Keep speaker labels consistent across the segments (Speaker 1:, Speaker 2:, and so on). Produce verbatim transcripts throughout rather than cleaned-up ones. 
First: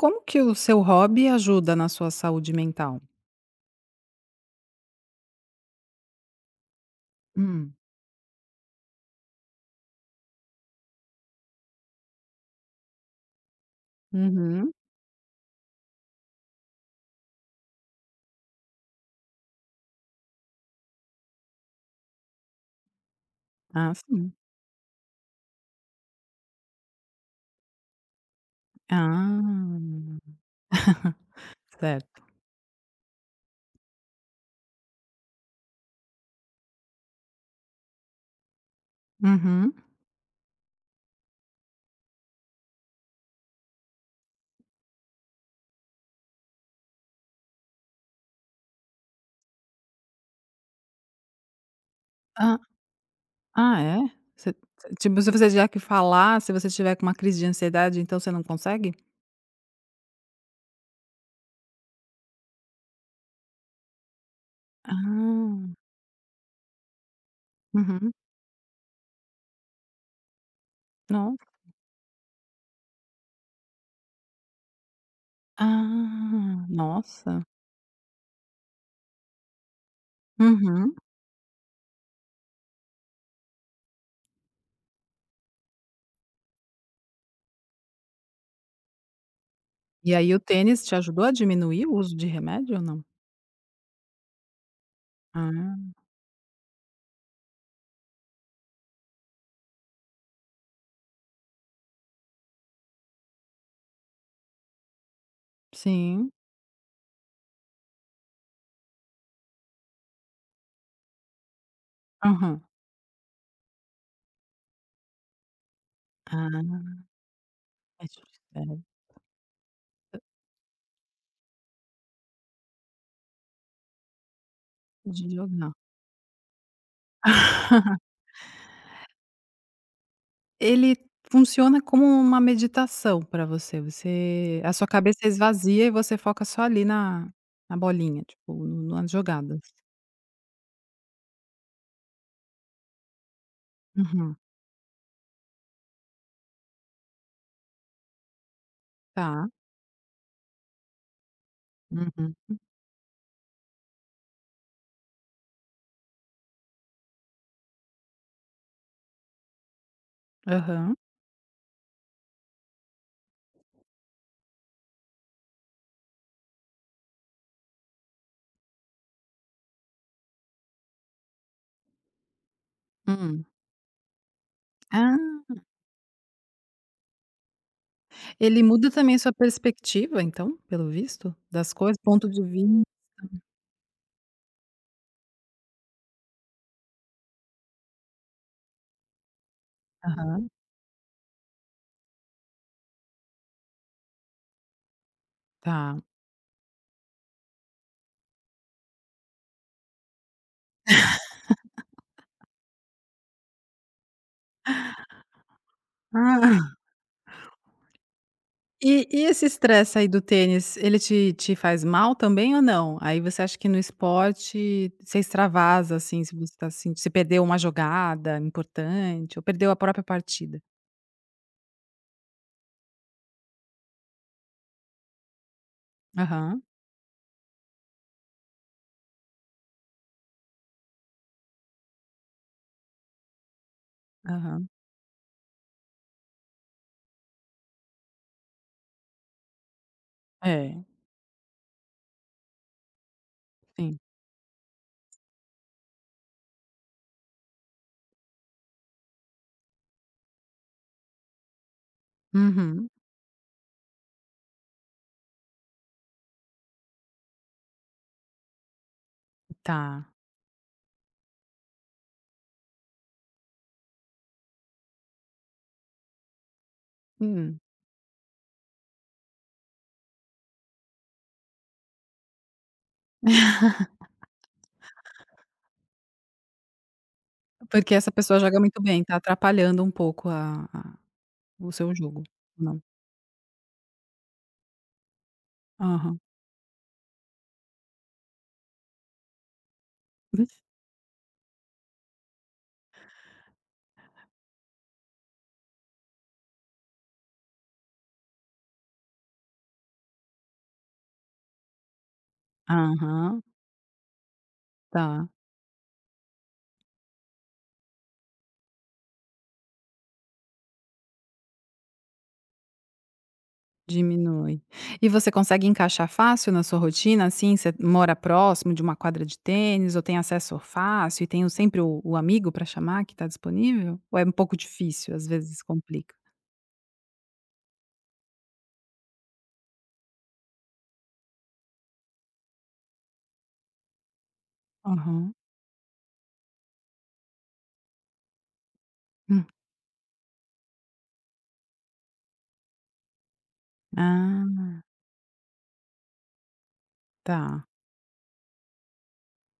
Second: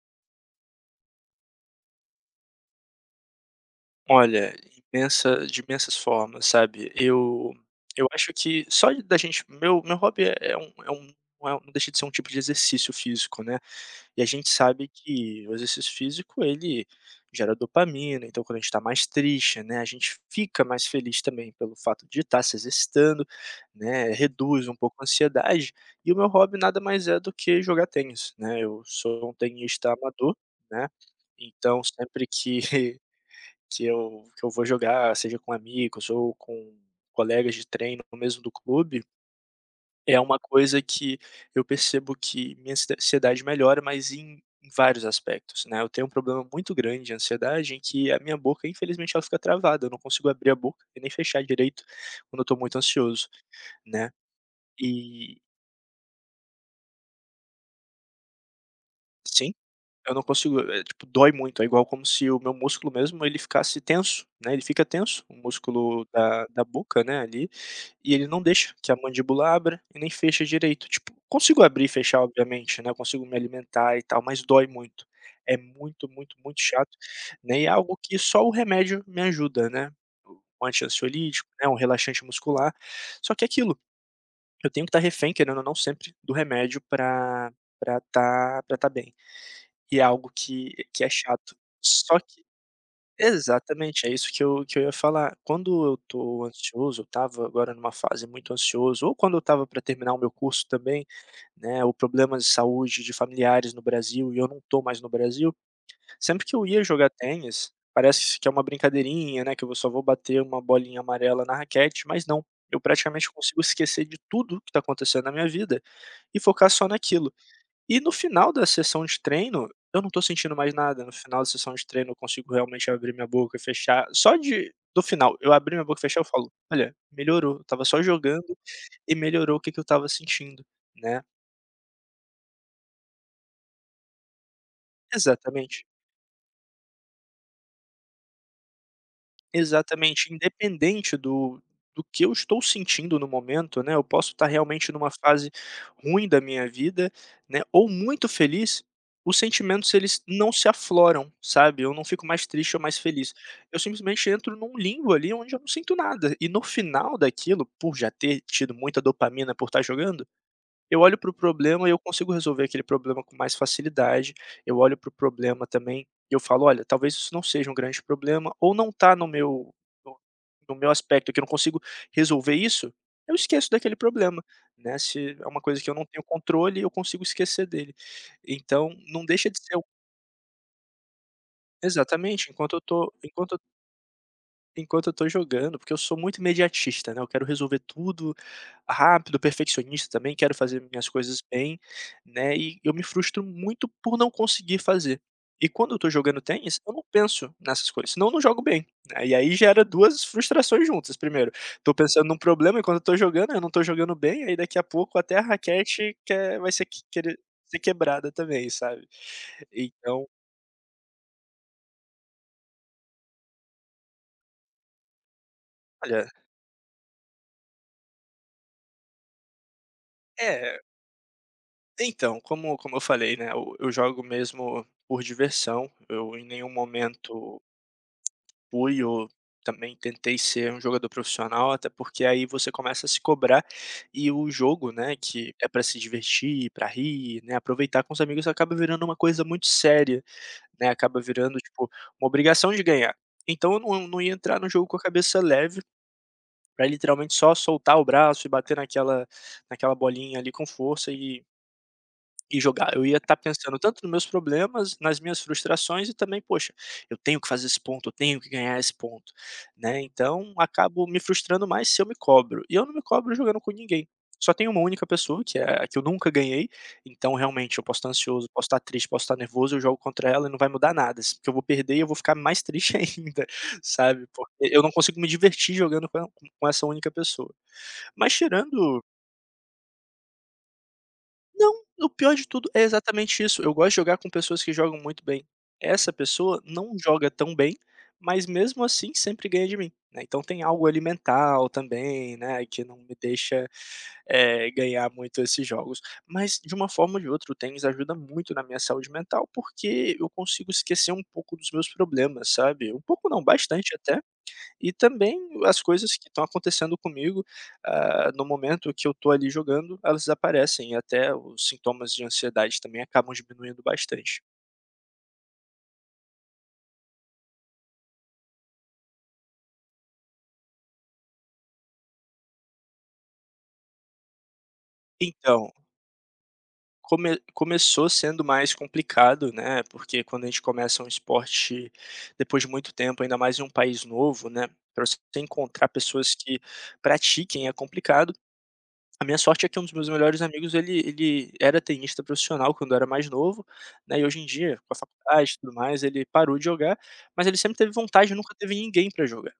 Speaker 1: Como que o seu hobby ajuda na sua saúde mental?
Speaker 2: Olha, imensa de imensas formas, sabe. Eu
Speaker 1: Hum.
Speaker 2: eu acho que só de- da gente meu meu hobby é é um é um não é, não deixa de ser um tipo de exercício físico, né. E a gente
Speaker 1: Uhum.
Speaker 2: sabe que o exercício físico, ele gera dopamina, então quando a gente está mais triste, né, a gente fica mais feliz também pelo fato de estar se exercitando,
Speaker 1: Ah,
Speaker 2: né,
Speaker 1: sim.
Speaker 2: reduz um pouco a ansiedade. E o meu hobby nada mais é do que jogar tênis, né. Eu sou um
Speaker 1: Ah.
Speaker 2: tenista amador, né, então
Speaker 1: Certo.
Speaker 2: sempre que que eu que eu vou jogar, seja com amigos ou com colegas de treino ou mesmo do clube,
Speaker 1: Uhum.
Speaker 2: é uma coisa que eu percebo que minha ansie ansiedade melhora, mas em em vários aspectos, né. Eu tenho um problema muito grande de ansiedade em que a minha boca, infelizmente, ela fica travada, eu não consigo abrir a boca e nem fechar direito quando eu
Speaker 1: Ah,
Speaker 2: estou muito ansioso,
Speaker 1: ah, é?
Speaker 2: né.
Speaker 1: Você Tipo, se
Speaker 2: E
Speaker 1: você tiver que falar, se você tiver com uma crise de ansiedade, então você não consegue?
Speaker 2: sim. Eu não consigo, eh, tipo, dói muito, é igual como se o meu músculo mesmo, ele ficasse tenso, né, ele fica tenso, o
Speaker 1: Ah.
Speaker 2: músculo da da boca, né, ali,
Speaker 1: Uhum.
Speaker 2: e ele não deixa que a mandíbula abra e nem fecha direito, tipo,
Speaker 1: Nossa.
Speaker 2: consigo abrir e fechar obviamente, né, eu consigo me alimentar e tal, mas dói muito. É muito, muito, muito
Speaker 1: Ah,
Speaker 2: chato,
Speaker 1: nossa.
Speaker 2: né, e é algo que só o remédio me ajuda, né, um
Speaker 1: Uhum.
Speaker 2: antiansiolítico, né, um relaxante muscular, só que é aquilo, eu tenho que estar refém, querendo ou não, sempre do remédio pra pra estar pra estar bem. E é
Speaker 1: E
Speaker 2: algo
Speaker 1: aí o
Speaker 2: que
Speaker 1: tênis te
Speaker 2: que é
Speaker 1: ajudou a
Speaker 2: chato.
Speaker 1: diminuir o uso
Speaker 2: Só
Speaker 1: de
Speaker 2: que
Speaker 1: remédio ou não?
Speaker 2: exatamente, é isso que eu que eu ia falar.
Speaker 1: Ah,
Speaker 2: Quando eu tô ansioso, eu estava agora numa fase muito ansioso, ou quando eu estava para terminar o meu curso também, né, ou problemas de saúde de familiares no Brasil e eu não tô mais no Brasil,
Speaker 1: sim.
Speaker 2: sempre que eu ia jogar tênis, parece que é uma brincadeirinha, né, que eu só vou bater uma bolinha amarela na raquete, mas não,
Speaker 1: Aham.
Speaker 2: eu praticamente consigo esquecer de tudo que tá acontecendo na minha vida e focar
Speaker 1: Ah,
Speaker 2: só naquilo. E no final
Speaker 1: é
Speaker 2: da
Speaker 1: de
Speaker 2: sessão de treino, eu não tô sentindo mais nada. No final da sessão de treino, eu consigo realmente abrir minha boca e fechar. Só de do
Speaker 1: é de
Speaker 2: final, eu
Speaker 1: jogar.
Speaker 2: abrir minha boca e fechar, eu falo: "Olha, melhorou. Eu estava só jogando e melhorou o que que eu estava sentindo",
Speaker 1: Ele
Speaker 2: né.
Speaker 1: funciona como uma meditação para você, você a sua cabeça
Speaker 2: Exatamente.
Speaker 1: esvazia e você foca só ali na na bolinha, tipo, no nas jogadas.
Speaker 2: Exatamente, independente do do que eu estou sentindo no momento, né, eu posso
Speaker 1: Uhum.
Speaker 2: estar realmente numa fase ruim da minha vida, né, ou muito feliz, os
Speaker 1: Tá.
Speaker 2: sentimentos eles não se afloram, sabe, eu não fico
Speaker 1: Uhum.
Speaker 2: mais triste ou mais feliz. Eu simplesmente entro num limbo ali onde eu não sinto nada, e no final daquilo, por já ter tido muita dopamina por estar jogando,
Speaker 1: Aham.
Speaker 2: eu olho para o problema e eu consigo resolver aquele problema com mais facilidade. Eu olho para o problema também e eu falo: "Olha, talvez isso não seja um grande problema ou não está no meu no no meu aspecto que eu não consigo resolver isso", eu
Speaker 1: Hum.
Speaker 2: esqueço daquele problema, né. Se
Speaker 1: Ah,
Speaker 2: é uma coisa que eu não tenho controle, eu consigo esquecer dele.
Speaker 1: ele muda
Speaker 2: Então
Speaker 1: também
Speaker 2: não
Speaker 1: sua
Speaker 2: deixa de ser um
Speaker 1: perspectiva então, pelo visto? Das coisas, ponto de
Speaker 2: exatamente, enquanto eu
Speaker 1: vista.
Speaker 2: tô enquanto eu Enquanto eu tô jogando, porque eu sou muito imediatista, né, eu quero resolver tudo rápido, perfeccionista também,
Speaker 1: Aham.
Speaker 2: quero fazer minhas coisas bem, né, e eu me frustro muito por não conseguir fazer. E quando eu
Speaker 1: Tá.
Speaker 2: tô jogando tênis, eu não penso nessas coisas, senão eu não jogo bem, né, e aí gera duas frustrações juntas. Primeiro, tô pensando num problema enquanto eu tô jogando, eu não tô jogando bem, aí daqui a pouco até a raquete quer vai
Speaker 1: Ah.
Speaker 2: ser que querer ser quebrada também,
Speaker 1: E
Speaker 2: sabe.
Speaker 1: e esse estresse aí do
Speaker 2: Então,
Speaker 1: tênis, ele te te faz mal também ou não? Aí você acha que no esporte você extravasa, assim,
Speaker 2: olha
Speaker 1: se você tá assim, se perdeu uma jogada importante ou perdeu a própria partida?
Speaker 2: é então, como como eu falei, né, eu eu jogo mesmo por diversão, eu em
Speaker 1: Aham,
Speaker 2: nenhum momento fui ou também tentei ser um jogador profissional, até porque aí você começa a se cobrar, e o
Speaker 1: aham.
Speaker 2: jogo, né, que é para se divertir, para rir, né, aproveitar com os amigos, acaba virando uma coisa muito séria,
Speaker 1: É,
Speaker 2: né, acaba virando, tipo, uma obrigação de ganhar. Então eu
Speaker 1: sim.
Speaker 2: não não ia entrar no jogo com a cabeça leve, para literalmente só soltar o braço e bater naquela naquela bolinha ali com força e e
Speaker 1: Uhum,
Speaker 2: jogar. Eu ia estar pensando tanto nos meus problemas, nas minhas frustrações e também: "Poxa, eu tenho que fazer esse ponto, eu tenho que ganhar esse ponto", né,
Speaker 1: tá.
Speaker 2: então acabo me frustrando mais se eu me cobro. E eu não me cobro jogando com ninguém. Só tem uma única pessoa que é a que eu nunca ganhei, então
Speaker 1: Hum.
Speaker 2: realmente eu posso estar ansioso, posso estar triste, posso estar nervoso, eu jogo contra ela e não vai mudar nada, se porque eu vou perder e eu vou ficar mais triste ainda, sabe, porque eu não consigo me divertir jogando com com essa única pessoa.
Speaker 1: Porque essa
Speaker 2: Mas
Speaker 1: pessoa joga muito
Speaker 2: tirando
Speaker 1: bem, tá atrapalhando um pouco a a o
Speaker 2: não,
Speaker 1: seu
Speaker 2: o
Speaker 1: jogo,
Speaker 2: pior de tudo
Speaker 1: não?
Speaker 2: é exatamente isso. Eu gosto de jogar com pessoas que jogam muito bem. Essa
Speaker 1: Aham.
Speaker 2: pessoa não joga tão bem, mas mesmo assim sempre ganha de mim, né. Então tem algo ali mental também, né, que não me deixa, eh, ganhar muito esses jogos. Mas de uma forma ou de outra o tênis ajuda muito na minha saúde mental, porque eu consigo esquecer um pouco dos meus problemas, sabe. Um pouco não,
Speaker 1: Aham,
Speaker 2: bastante até. E
Speaker 1: tá.
Speaker 2: também as coisas que estão acontecendo comigo, ah, no momento que eu estou ali jogando, elas desaparecem e até os sintomas de ansiedade também acabam diminuindo bastante.
Speaker 1: Diminui. E você consegue encaixar fácil na sua rotina, assim, você mora próximo de uma quadra de tênis ou tem acesso fácil e tem o sempre o o amigo para chamar que está disponível? Ou é um pouco difícil, às vezes
Speaker 2: Então,
Speaker 1: complica?
Speaker 2: come começou sendo mais complicado, né, porque quando a gente começa um esporte depois de muito tempo, ainda mais em um país novo, né, para você
Speaker 1: Aham.
Speaker 2: encontrar pessoas que pratiquem é complicado. A minha
Speaker 1: Hum.
Speaker 2: sorte é que um dos meus melhores amigos ele ele era tenista profissional quando eu era mais novo, né, e hoje em
Speaker 1: Ah,
Speaker 2: dia, com a faculdade e tudo mais, ele parou de jogar, mas ele
Speaker 1: tá.
Speaker 2: sempre teve vontade e nunca teve ninguém para jogar.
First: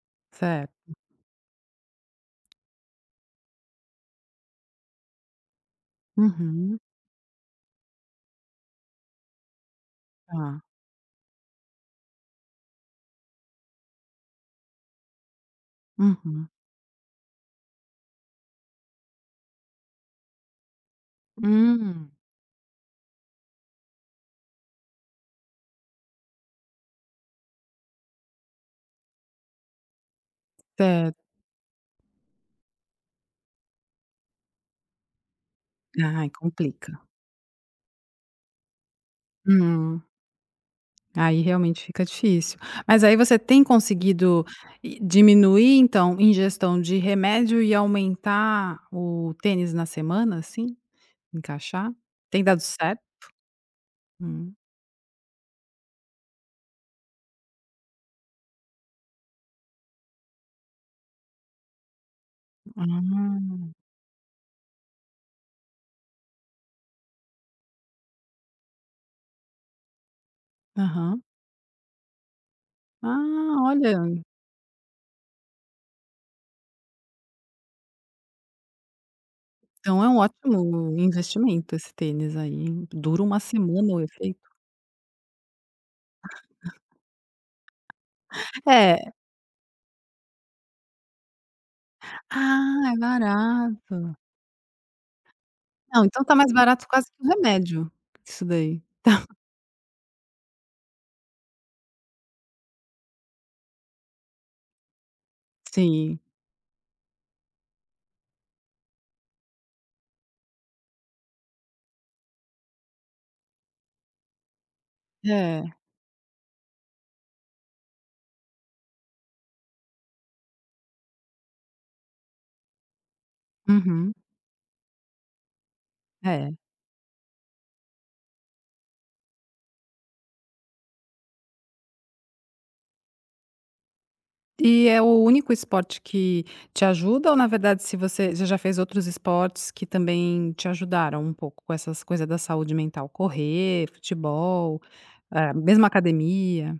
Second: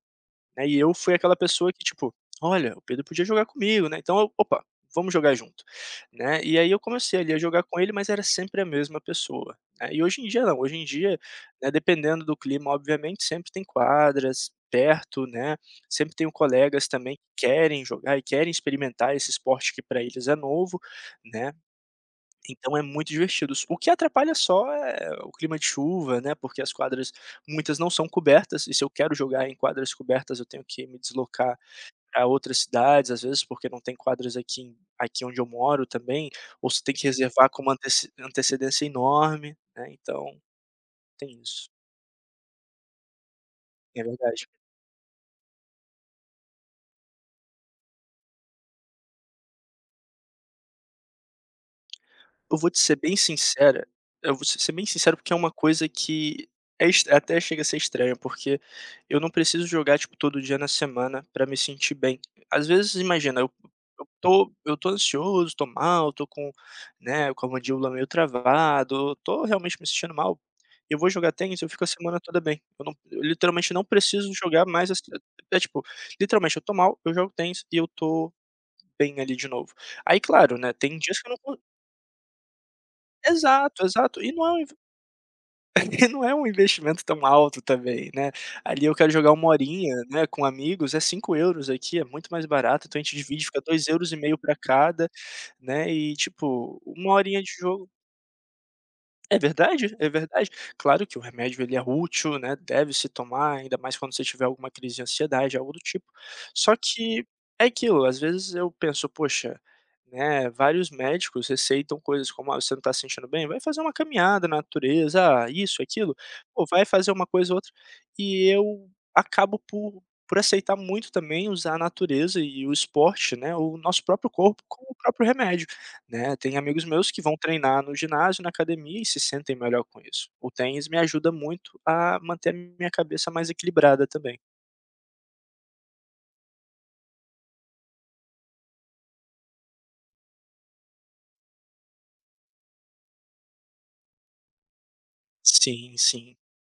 Speaker 2: Né, e
Speaker 1: Certo.
Speaker 2: eu fui aquela pessoa que tipo: "Olha, o Pedro podia jogar comigo, né, então eu opa, vamos jogar junto", né. E aí
Speaker 1: Uhum.
Speaker 2: eu comecei ali a jogar com ele, mas era sempre a mesma pessoa, né. E hoje em dia não,
Speaker 1: Tá.
Speaker 2: hoje em dia, né, dependendo do clima obviamente, sempre tem quadras perto, né, sempre tenho
Speaker 1: Uhum.
Speaker 2: colegas também que querem jogar e querem experimentar esse esporte que para eles é novo, né.
Speaker 1: Hum.
Speaker 2: Então é muito divertido. O que atrapalha só é o clima de chuva, né, porque as quadras, muitas não são cobertas, e se eu quero jogar em quadras cobertas, eu tenho que me
Speaker 1: Certo.
Speaker 2: deslocar pra outras cidades, às vezes, porque não tem quadras aqui em aqui onde eu moro
Speaker 1: Ai,
Speaker 2: também, ou você
Speaker 1: complica.
Speaker 2: tem que reservar com uma anteci antecedência enorme, né,
Speaker 1: Hum.
Speaker 2: então
Speaker 1: Aí
Speaker 2: tem isso.
Speaker 1: realmente fica difícil. Mas aí você tem
Speaker 2: É
Speaker 1: conseguido
Speaker 2: verdade.
Speaker 1: i diminuir, então, ingestão de remédio e aumentar o tênis na semana, assim? Encaixar? Tem
Speaker 2: Eu
Speaker 1: dado
Speaker 2: vou te ser
Speaker 1: certo?
Speaker 2: bem sincera eu vou
Speaker 1: Hum.
Speaker 2: ser ser bem sincero, porque é uma coisa que é est até chega a ser estranha, porque eu não preciso jogar, tipo, todo dia na semana pra me sentir bem. Às vezes, imagina, eu
Speaker 1: Ah,
Speaker 2: eu tô eu tô ansioso, tô mal, tô com, né, com a mandíbula meio travado, tô realmente me sentindo mal, eu vou
Speaker 1: aham.
Speaker 2: jogar tênis, eu fico a semana toda bem. Eu não eu
Speaker 1: Ah,
Speaker 2: literalmente não
Speaker 1: olha,
Speaker 2: preciso jogar mais essa é Tipo, literalmente eu tô mal, eu jogo tênis e eu tô bem ali de novo.
Speaker 1: então é um
Speaker 2: Aí claro, né, tem
Speaker 1: ótimo
Speaker 2: dias que eu não
Speaker 1: investimento esse tênis aí, hein. Dura uma
Speaker 2: exato,
Speaker 1: semana o
Speaker 2: exato. E
Speaker 1: efeito.
Speaker 2: não é um inv- e não é um investimento tão alto também, né. Ali eu quero
Speaker 1: É.
Speaker 2: jogar uma horinha, né, com amigos, é cinco euros aqui, é muito mais barato,
Speaker 1: Ah, é
Speaker 2: então a gente divide, fica dois euros
Speaker 1: barato.
Speaker 2: e meio para cada, né,
Speaker 1: Não,
Speaker 2: e
Speaker 1: então tá mais
Speaker 2: tipo,
Speaker 1: barato quase
Speaker 2: uma
Speaker 1: que o
Speaker 2: horinha de jogo
Speaker 1: remédio, isso daí.
Speaker 2: é verdade, é verdade. Claro que o remédio ele é útil, né, deve se tomar, ainda mais quando você tiver alguma crise de ansiedade, algo do tipo.
Speaker 1: Sim.
Speaker 2: Só que é aquilo, às vezes eu penso: "Poxa, né, vários médicos receitam coisas como: 'Ah, você não tá se sentindo bem? Vai fazer uma caminhada na natureza', ah,
Speaker 1: É.
Speaker 2: isso, aquilo, ou vai fazer uma coisa ou outra". E eu acabo por por aceitar muito também usar a natureza e o esporte, né, o nosso
Speaker 1: Uhum.
Speaker 2: próprio corpo como o próprio remédio. Né,
Speaker 1: É.
Speaker 2: tem amigos meus que vão treinar no ginásio, na academia e se sentem melhor com isso. O tênis me ajuda muito a manter a minha cabeça mais equilibrada também.
Speaker 1: E é o único esporte que te ajuda ou na verdade se você você já fez outros esportes que também te ajudaram um pouco com essas coisas da saúde mental? Correr, futebol, eh, mesmo
Speaker 2: Sim, sim.
Speaker 1: academia?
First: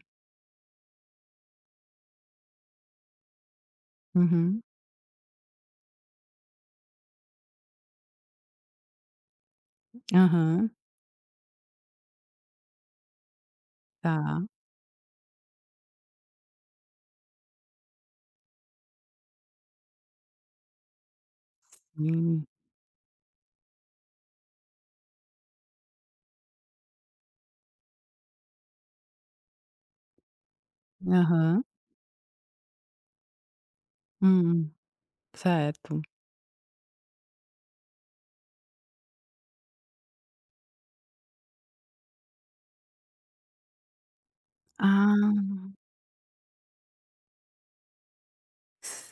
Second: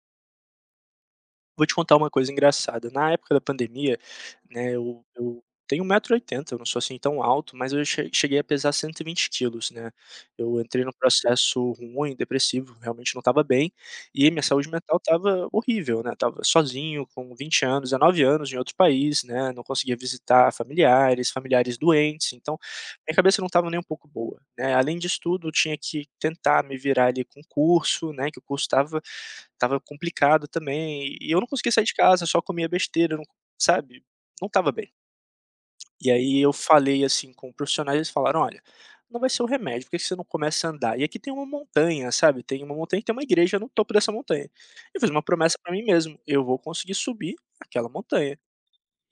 Speaker 2: Vou te contar uma coisa engraçada, na época da pandemia,
Speaker 1: Uhum.
Speaker 2: né, eu eu tenho um metro e oitenta. Eu não sou assim tão alto, mas eu che cheguei a pesar cento e vinte quilos, né. Eu
Speaker 1: Aham.
Speaker 2: entrei num processo ruim, depressivo, realmente não estava bem, e
Speaker 1: Tá.
Speaker 2: minha saúde mental estava horrível, né. Tava sozinho com vinte anos, há nove anos em outro país, né, não conseguia visitar familiares, familiares doentes,
Speaker 1: Sim.
Speaker 2: então minha cabeça não estava nem um pouco boa, né. Além disso tudo, eu tinha que tentar me virar ali com o curso, né, que o curso estava tava complicado também, e eu não
Speaker 1: Aham.
Speaker 2: conseguia sair de casa, só comia besteira, não sabe, não estava
Speaker 1: Hum.
Speaker 2: bem.
Speaker 1: Certo.
Speaker 2: E aí eu falei, assim, com profissionais, eles falaram: "Olha, não vai ser o remédio, por que que você não começa a andar?" E aqui tem uma montanha, sabe, tem uma montanha e tem uma igreja no topo dessa montanha. Eu fiz uma
Speaker 1: Ah,
Speaker 2: promessa pra mim mesmo: "Eu vou conseguir subir aquela montanha".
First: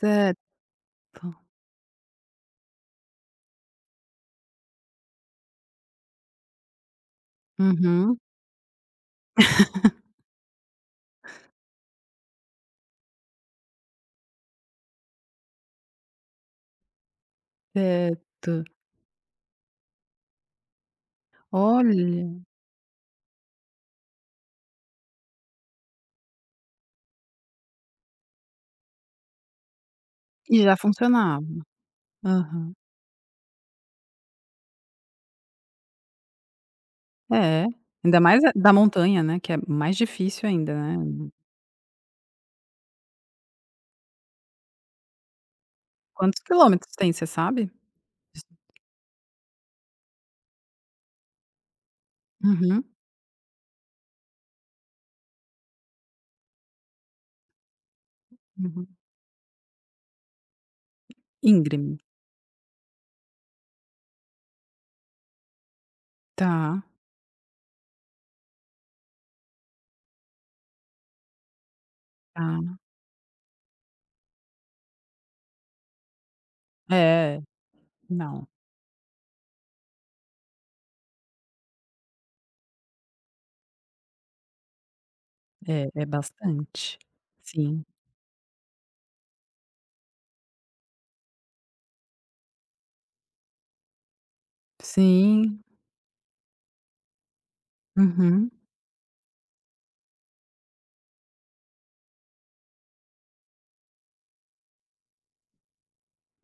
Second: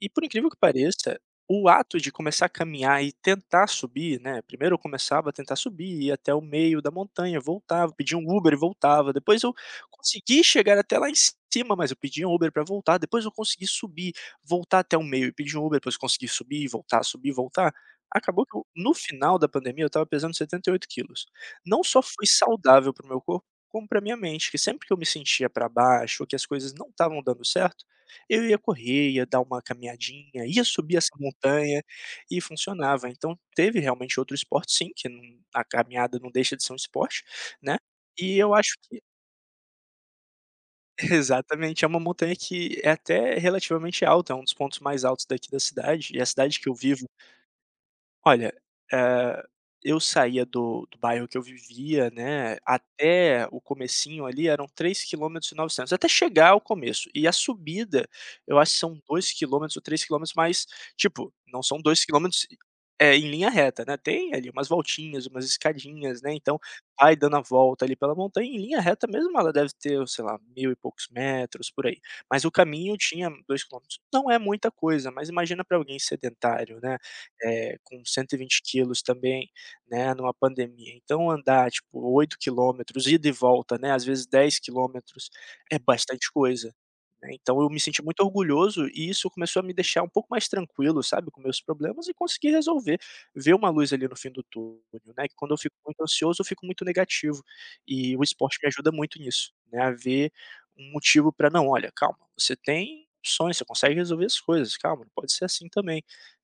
Speaker 2: E por incrível que pareça, o ato de começar a caminhar e tentar subir, né, primeiro eu começava a tentar subir, ia até o meio da montanha, voltava, pedia
Speaker 1: Uhum.
Speaker 2: um Uber e voltava, depois eu consegui chegar até lá em cima, mas eu pedia um Uber para voltar, depois eu consegui subir, voltar até o meio e pedir um Uber, depois consegui subir, voltar, subir, voltar. Acabou que
Speaker 1: Certo.
Speaker 2: eu no final da pandemia eu estava pesando setenta e oito quilos. Não só
Speaker 1: Olha,
Speaker 2: foi saudável para o meu corpo, como para minha mente, que sempre que eu me sentia para baixo, ou que as coisas não estavam dando certo, eu ia correr, ia dar uma caminhadinha,
Speaker 1: e
Speaker 2: ia
Speaker 1: já
Speaker 2: subir essa
Speaker 1: funcionava.
Speaker 2: montanha e
Speaker 1: Aham.
Speaker 2: funcionava. Então teve realmente outro esporte sim, que não a caminhada não deixa de ser um esporte,
Speaker 1: É,
Speaker 2: né.
Speaker 1: ainda
Speaker 2: E
Speaker 1: mais a
Speaker 2: eu
Speaker 1: da
Speaker 2: acho que
Speaker 1: montanha, né, que é mais difícil ainda, né.
Speaker 2: exatamente, é uma montanha que é até relativamente alta, é um dos pontos mais altos daqui da cidade, e a
Speaker 1: Quantos
Speaker 2: cidade que eu
Speaker 1: quilômetros
Speaker 2: vivo.
Speaker 1: tem, você sabe?
Speaker 2: Olha, eh, eu saía do do bairro que eu vivia, né,
Speaker 1: Uhum,
Speaker 2: até o comecinho ali eram três quilômetros e novecentos, até chegar ao começo. E a subida, eu acho que
Speaker 1: uhum.
Speaker 2: são dois quilômetros ou três quilômetros, mas, tipo, não são
Speaker 1: Íngreme.
Speaker 2: dois quilômetros, é em linha reta, né, tem ali umas voltinhas, umas escadinhas, né, então
Speaker 1: Tá,
Speaker 2: vai dando a volta ali pela montanha, em linha reta mesmo ela deve ter, sei lá, mil e poucos metros, por aí. Mas o
Speaker 1: tá.
Speaker 2: caminho tinha dois quilômetros. Não é muita coisa, mas imagina para alguém sedentário, né,
Speaker 1: É,
Speaker 2: eh, com
Speaker 1: não,
Speaker 2: cento e vinte quilos também, né, numa pandemia. Então andar, tipo, oito quilômetros, ida e volta, né, às vezes dez quilômetros, é
Speaker 1: é é
Speaker 2: bastante coisa,
Speaker 1: bastante.
Speaker 2: né. Então eu me
Speaker 1: Sim,
Speaker 2: senti muito orgulhoso e isso começou a me deixar um pouco mais tranquilo, sabe, com meus problemas e conseguir resolver, ver uma luz ali no fim do túnel, né, que quando eu
Speaker 1: sim.
Speaker 2: fico muito ansioso, eu fico muito negativo, e o
Speaker 1: Uhum,
Speaker 2: esporte me ajuda muito nisso, né, a ver um motivo para: "Não, olha, calma, você tem opções, você consegue resolver as coisas, calma, não pode ser assim também",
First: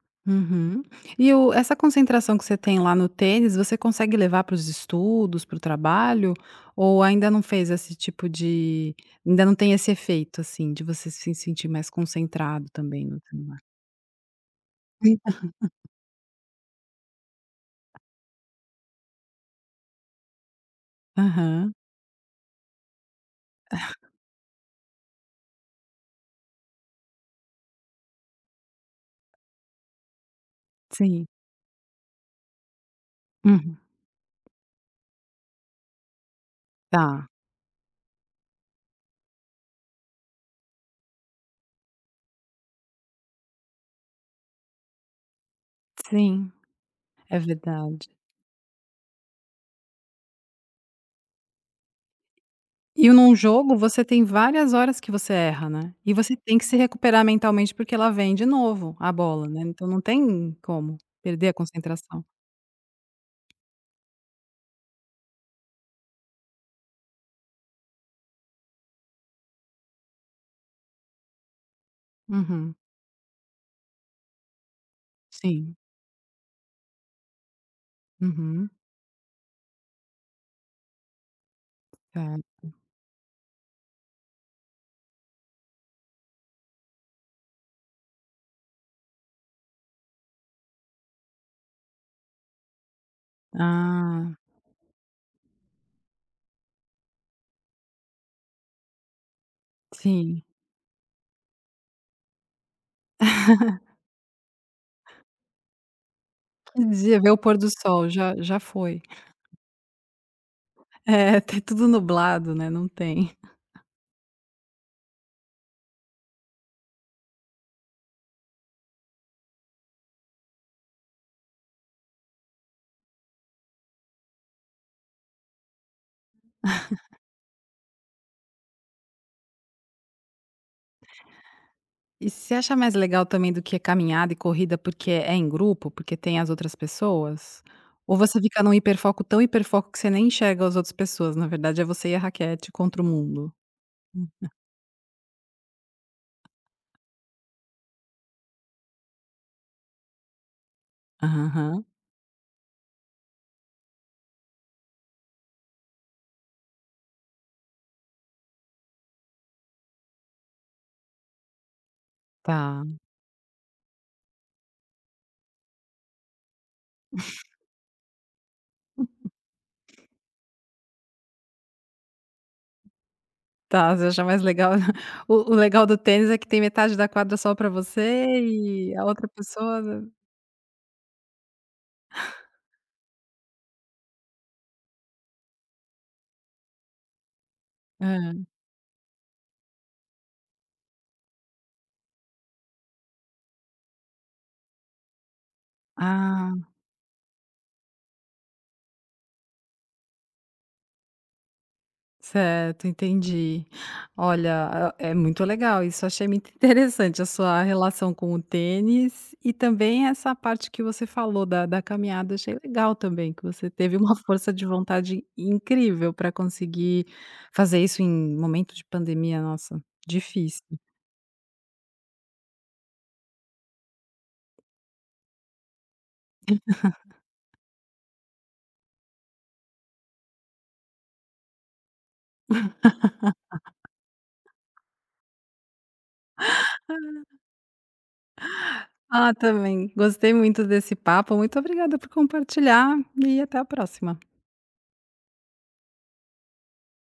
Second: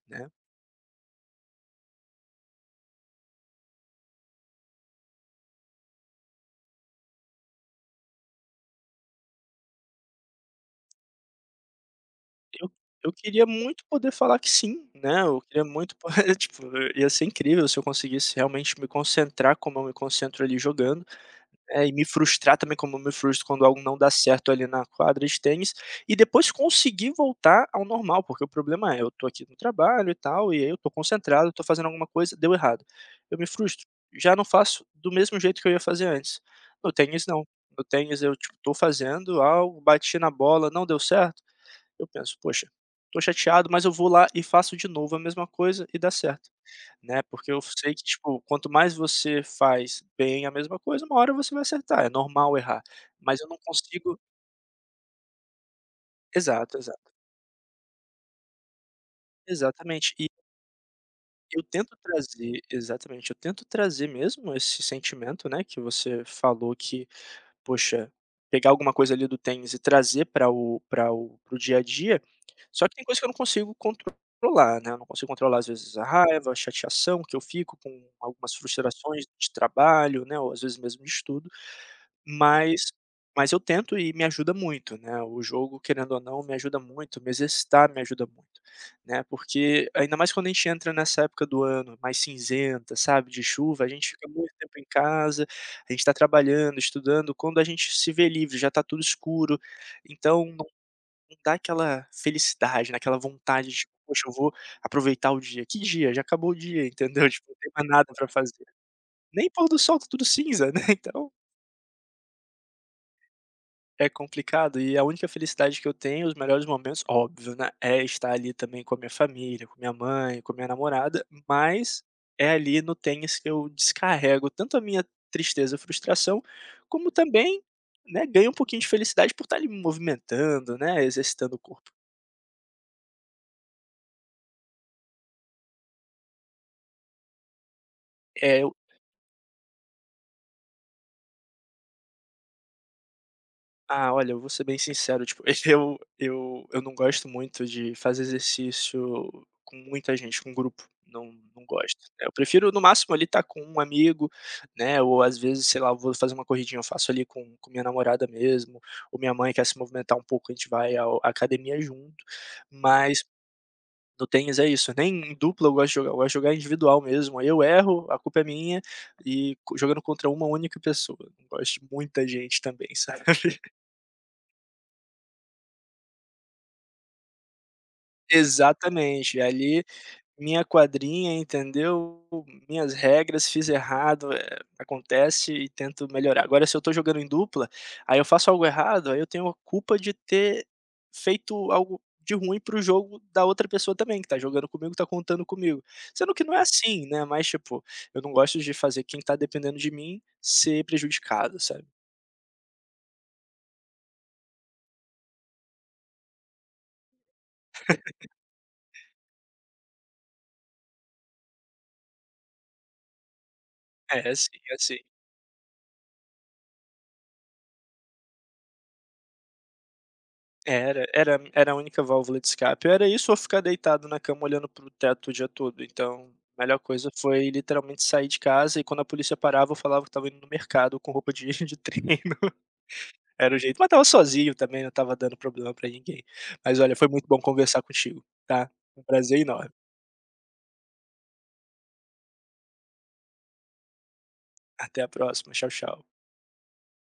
Speaker 2: né.
Speaker 1: uhum. E o essa concentração que você tem lá no tênis, você consegue levar para os estudos, para o trabalho, ou ainda não fez esse tipo de, ainda não tem esse efeito, assim, de você se sentir mais concentrado
Speaker 2: Eu
Speaker 1: também
Speaker 2: eu
Speaker 1: no
Speaker 2: queria
Speaker 1: celular?
Speaker 2: muito poder falar que sim, né, eu queria muito poder tipo, ia ser incrível se eu conseguisse realmente me concentrar como eu me concentro ali jogando,
Speaker 1: Aham,
Speaker 2: eh, e me frustrar também como eu me frustro quando algo não dá certo ali na quadra de tênis, e depois conseguir voltar ao normal, porque o problema é, eu tô aqui no trabalho e tal, e aí eu tô
Speaker 1: sim.
Speaker 2: concentrado, tô fazendo alguma coisa, deu errado. Eu me
Speaker 1: Uhum.
Speaker 2: frustro, já não faço do mesmo jeito que eu ia fazer antes. No tênis
Speaker 1: Tá,
Speaker 2: não, no tênis eu, tipo, tô fazendo algo, bati na bola, não deu certo, eu penso: "Poxa, tô chateado, mas eu vou lá e faço de novo a mesma coisa e dá certo",
Speaker 1: sim,
Speaker 2: né,
Speaker 1: é
Speaker 2: porque eu sei que,
Speaker 1: verdade.
Speaker 2: tipo, quanto mais você faz bem a mesma coisa, uma hora você vai acertar, é normal errar,
Speaker 1: E num
Speaker 2: mas eu não
Speaker 1: jogo você
Speaker 2: consigo.
Speaker 1: tem várias horas que você erra, né, e você tem que se
Speaker 2: Exato, exato.
Speaker 1: recuperar mentalmente, porque ela vem de novo a bola, né, então não
Speaker 2: Exatamente. E
Speaker 1: tem como perder a
Speaker 2: eu tento
Speaker 1: concentração.
Speaker 2: trazer exatamente, eu tento trazer mesmo esse sentimento, né, que você falou que poxa, pegar alguma coisa ali do tênis e trazer para o para o para o dia a dia,
Speaker 1: Uhum.
Speaker 2: só que tem coisa que eu não consigo controlar, né, eu não consigo controlar às
Speaker 1: Sim.
Speaker 2: vezes a raiva, a chateação que eu fico com algumas
Speaker 1: Uhum.
Speaker 2: frustrações de trabalho, né, ou às vezes mesmo de estudo,
Speaker 1: Tá.
Speaker 2: mas mas eu tento e me ajuda muito, né, o jogo querendo ou não me ajuda muito, me exercitar me ajuda muito, né, porque ainda mais quando a gente entra nessa época do ano mais cinzenta, sabe, de chuva, a gente fica
Speaker 1: Ah,
Speaker 2: muito tempo em casa, a gente está trabalhando, estudando, quando a gente se vê livre, já está tudo escuro,
Speaker 1: sim.
Speaker 2: então não não dá aquela felicidade, né, aquela vontade de: "Poxa, eu vou aproveitar o dia". Que dia? Já acabou o
Speaker 1: Que
Speaker 2: dia,
Speaker 1: dia
Speaker 2: entendeu?
Speaker 1: ver o
Speaker 2: Tipo, não
Speaker 1: pôr do
Speaker 2: tem mais
Speaker 1: sol,
Speaker 2: nada para
Speaker 1: já já
Speaker 2: fazer.
Speaker 1: foi.
Speaker 2: Nem pôr do sol, está tudo cinza, né,
Speaker 1: É,
Speaker 2: então
Speaker 1: tá tudo nublado, né, não tem.
Speaker 2: é complicado, e a única felicidade que eu tenho, os melhores momentos, óbvio, né, é estar ali também com a minha família, com minha mãe, com minha namorada, mas é ali no tênis que eu descarrego tanto a minha tristeza, frustração, como também, né, ganho um pouquinho de felicidade por estar ali me movimentando, né, exercitando o corpo.
Speaker 1: E você acha mais legal também do que caminhada e corrida, porque é em grupo, porque tem as outras pessoas? Ou você
Speaker 2: É.
Speaker 1: fica num hiperfoco, tão hiperfoco que você nem enxerga as outras pessoas, na verdade é você e a raquete contra o mundo?
Speaker 2: Ah,
Speaker 1: Hum.
Speaker 2: olha, eu vou ser bem sincero, tipo, eu eu eu não gosto muito de fazer exercício com muita gente, com grupo, não não
Speaker 1: Aham,
Speaker 2: gosto, né. Eu prefiro no máximo ali estar com um amigo, né, ou às vezes, sei lá, eu vou fazer uma corridinha, eu faço ali com com minha namorada mesmo, ou minha mãe quer se movimentar um pouco, a gente vai ao à academia junto,
Speaker 1: tá.
Speaker 2: mas no tênis é isso, nem em dupla eu gosto de jogar, eu gosto de jogar individual mesmo, aí eu erro, a culpa é minha, e co jogando contra uma única pessoa, não gosto de muita gente também, sabe.
Speaker 1: Tá, você acha mais legal, o o legal do tênis é que tem metade da quadra só pra você e a outra
Speaker 2: Exatamente,
Speaker 1: pessoa,
Speaker 2: ali minha quadrinha, entendeu, minhas regras, fiz errado, eh, acontece e tento melhorar. Agora se eu tô jogando em dupla, aí eu
Speaker 1: hã.
Speaker 2: faço algo errado, aí eu tenho a culpa de ter feito algo de ruim para o jogo da outra pessoa também, que tá jogando comigo, tá contando comigo. Sendo que não é
Speaker 1: Ah.
Speaker 2: assim, né, mas tipo, eu não gosto de fazer quem tá dependendo de mim ser prejudicado, sabe.
Speaker 1: Certo, entendi. Olha, é é muito legal isso, achei muito interessante a sua relação com o tênis e também essa parte que você falou da da caminhada, achei legal também, que você teve uma
Speaker 2: É, assim
Speaker 1: força de
Speaker 2: é assim.
Speaker 1: vontade incrível para conseguir fazer isso em momento de pandemia, nossa, difícil.
Speaker 2: Era, era era a única válvula de escape. Era isso ou ficar deitado na cama olhando para o teto o dia todo, então, a melhor coisa foi literalmente sair de casa, e quando a polícia parava eu falava que estava indo no mercado com roupa de de treino, era o jeito. Mas estava sozinho também, não estava dando problema para ninguém. Mas olha, foi muito bom conversar contigo, tá? Um
Speaker 1: Ah,
Speaker 2: prazer enorme.
Speaker 1: também, gostei muito desse papo, muito obrigada por compartilhar e até a próxima.
Speaker 2: Até a próxima, tchau, tchau.